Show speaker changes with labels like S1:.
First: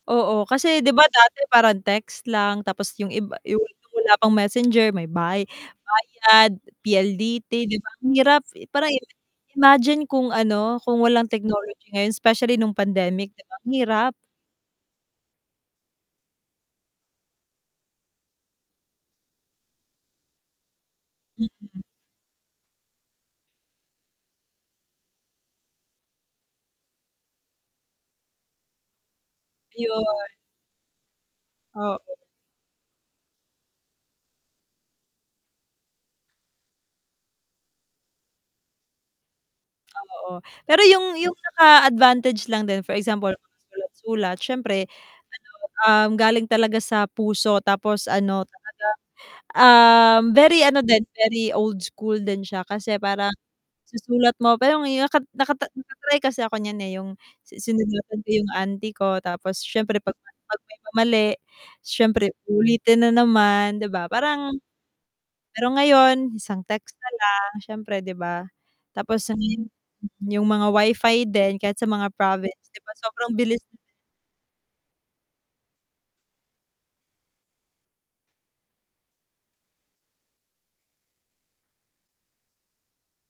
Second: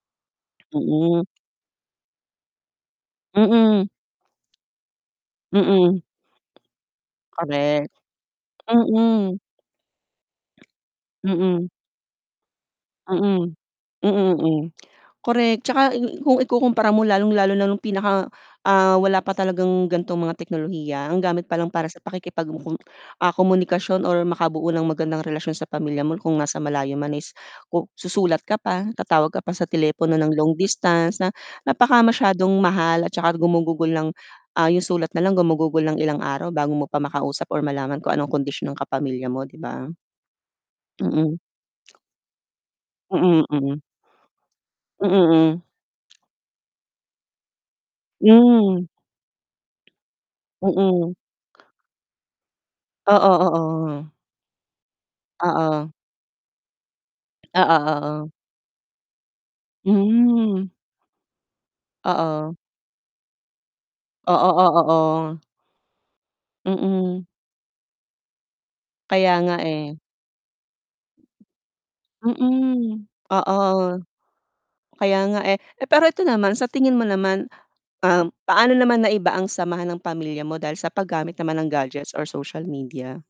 S1: Oo kasi 'di ba
S2: Mm.
S1: dati parang text lang? Tapos yung iba
S2: Mm.
S1: [unintelligible] wala pang Messenger may bay
S2: Mm.
S1: bayad PLDT di ba?
S2: Correct,
S1: Ang hirap. Parang
S2: mm.
S1: imagine? Kung ano? Kung walang
S2: Mm.
S1: technology specially nung pandemic 'di ba?
S2: Mm,
S1: Ang hirap.
S2: mm, mm, correct tsaka kung ikukumpara mo lalong-lalo na nung pinaka ah wala pa talagang ganitong mga teknolohiya. Ang gamit pa lang
S1: Mhm.
S2: para sa pakikipag komunikasyon or makabuo ng magandang relasyon sa pamilya mo kung nasa malayo man is, ku susulat ka pa, tatawag ka pa sa telepono
S1: Ayun.
S2: ng long distance na napaka
S1: Oo.
S2: masyadong mahal at saka gumugugol ng ah yung sulat na lang gumugugol ng ilang araw bago mo pa makausap or malaman kung anong kondisyon ng kapamilya mo 'di ba?
S1: Oo, pero yung yung
S2: Mm.
S1: pinaka advantage advantag lang din, for example
S2: Mm,
S1: mag
S2: mm.
S1: sulat-sulat siyempre ano
S2: Mm, hmm.
S1: ahm galing talaga sa puso tapos ano? talagang
S2: Hmm.
S1: ah, very ano din,
S2: Mm.
S1: very old school din siya. Kasi parang
S2: Oo, oo.
S1: susulat mo. Pero ngayo nak nak
S2: Oo.
S1: naka-try kasi ako nyan, eh yung
S2: Oo,
S1: sinulatan ko
S2: oo.
S1: yung auntie ko. Tapos siyempre 'pag 'pag
S2: Hmm.
S1: may mali, siyempre
S2: Oo.
S1: ulitin na naman, 'di ba
S2: Oo,
S1: parang?
S2: oo, oo.
S1: Pero ngayon? Isang text na
S2: Mm.
S1: lang siyempre 'di ba? Tapos
S2: Kaya nga eh.
S1: [unintelligible] yung mga WiFi din kahit sa mga province 'di ba?
S2: Mm,
S1: Sobrang
S2: oo,
S1: bilis.
S2: kaya nga eh. Eh, pero 'eto naman sa tingin mo naman um, paano naman naiba ang samahan ng pamilya mo dahil sa paggamit naman ng gadgets or social media?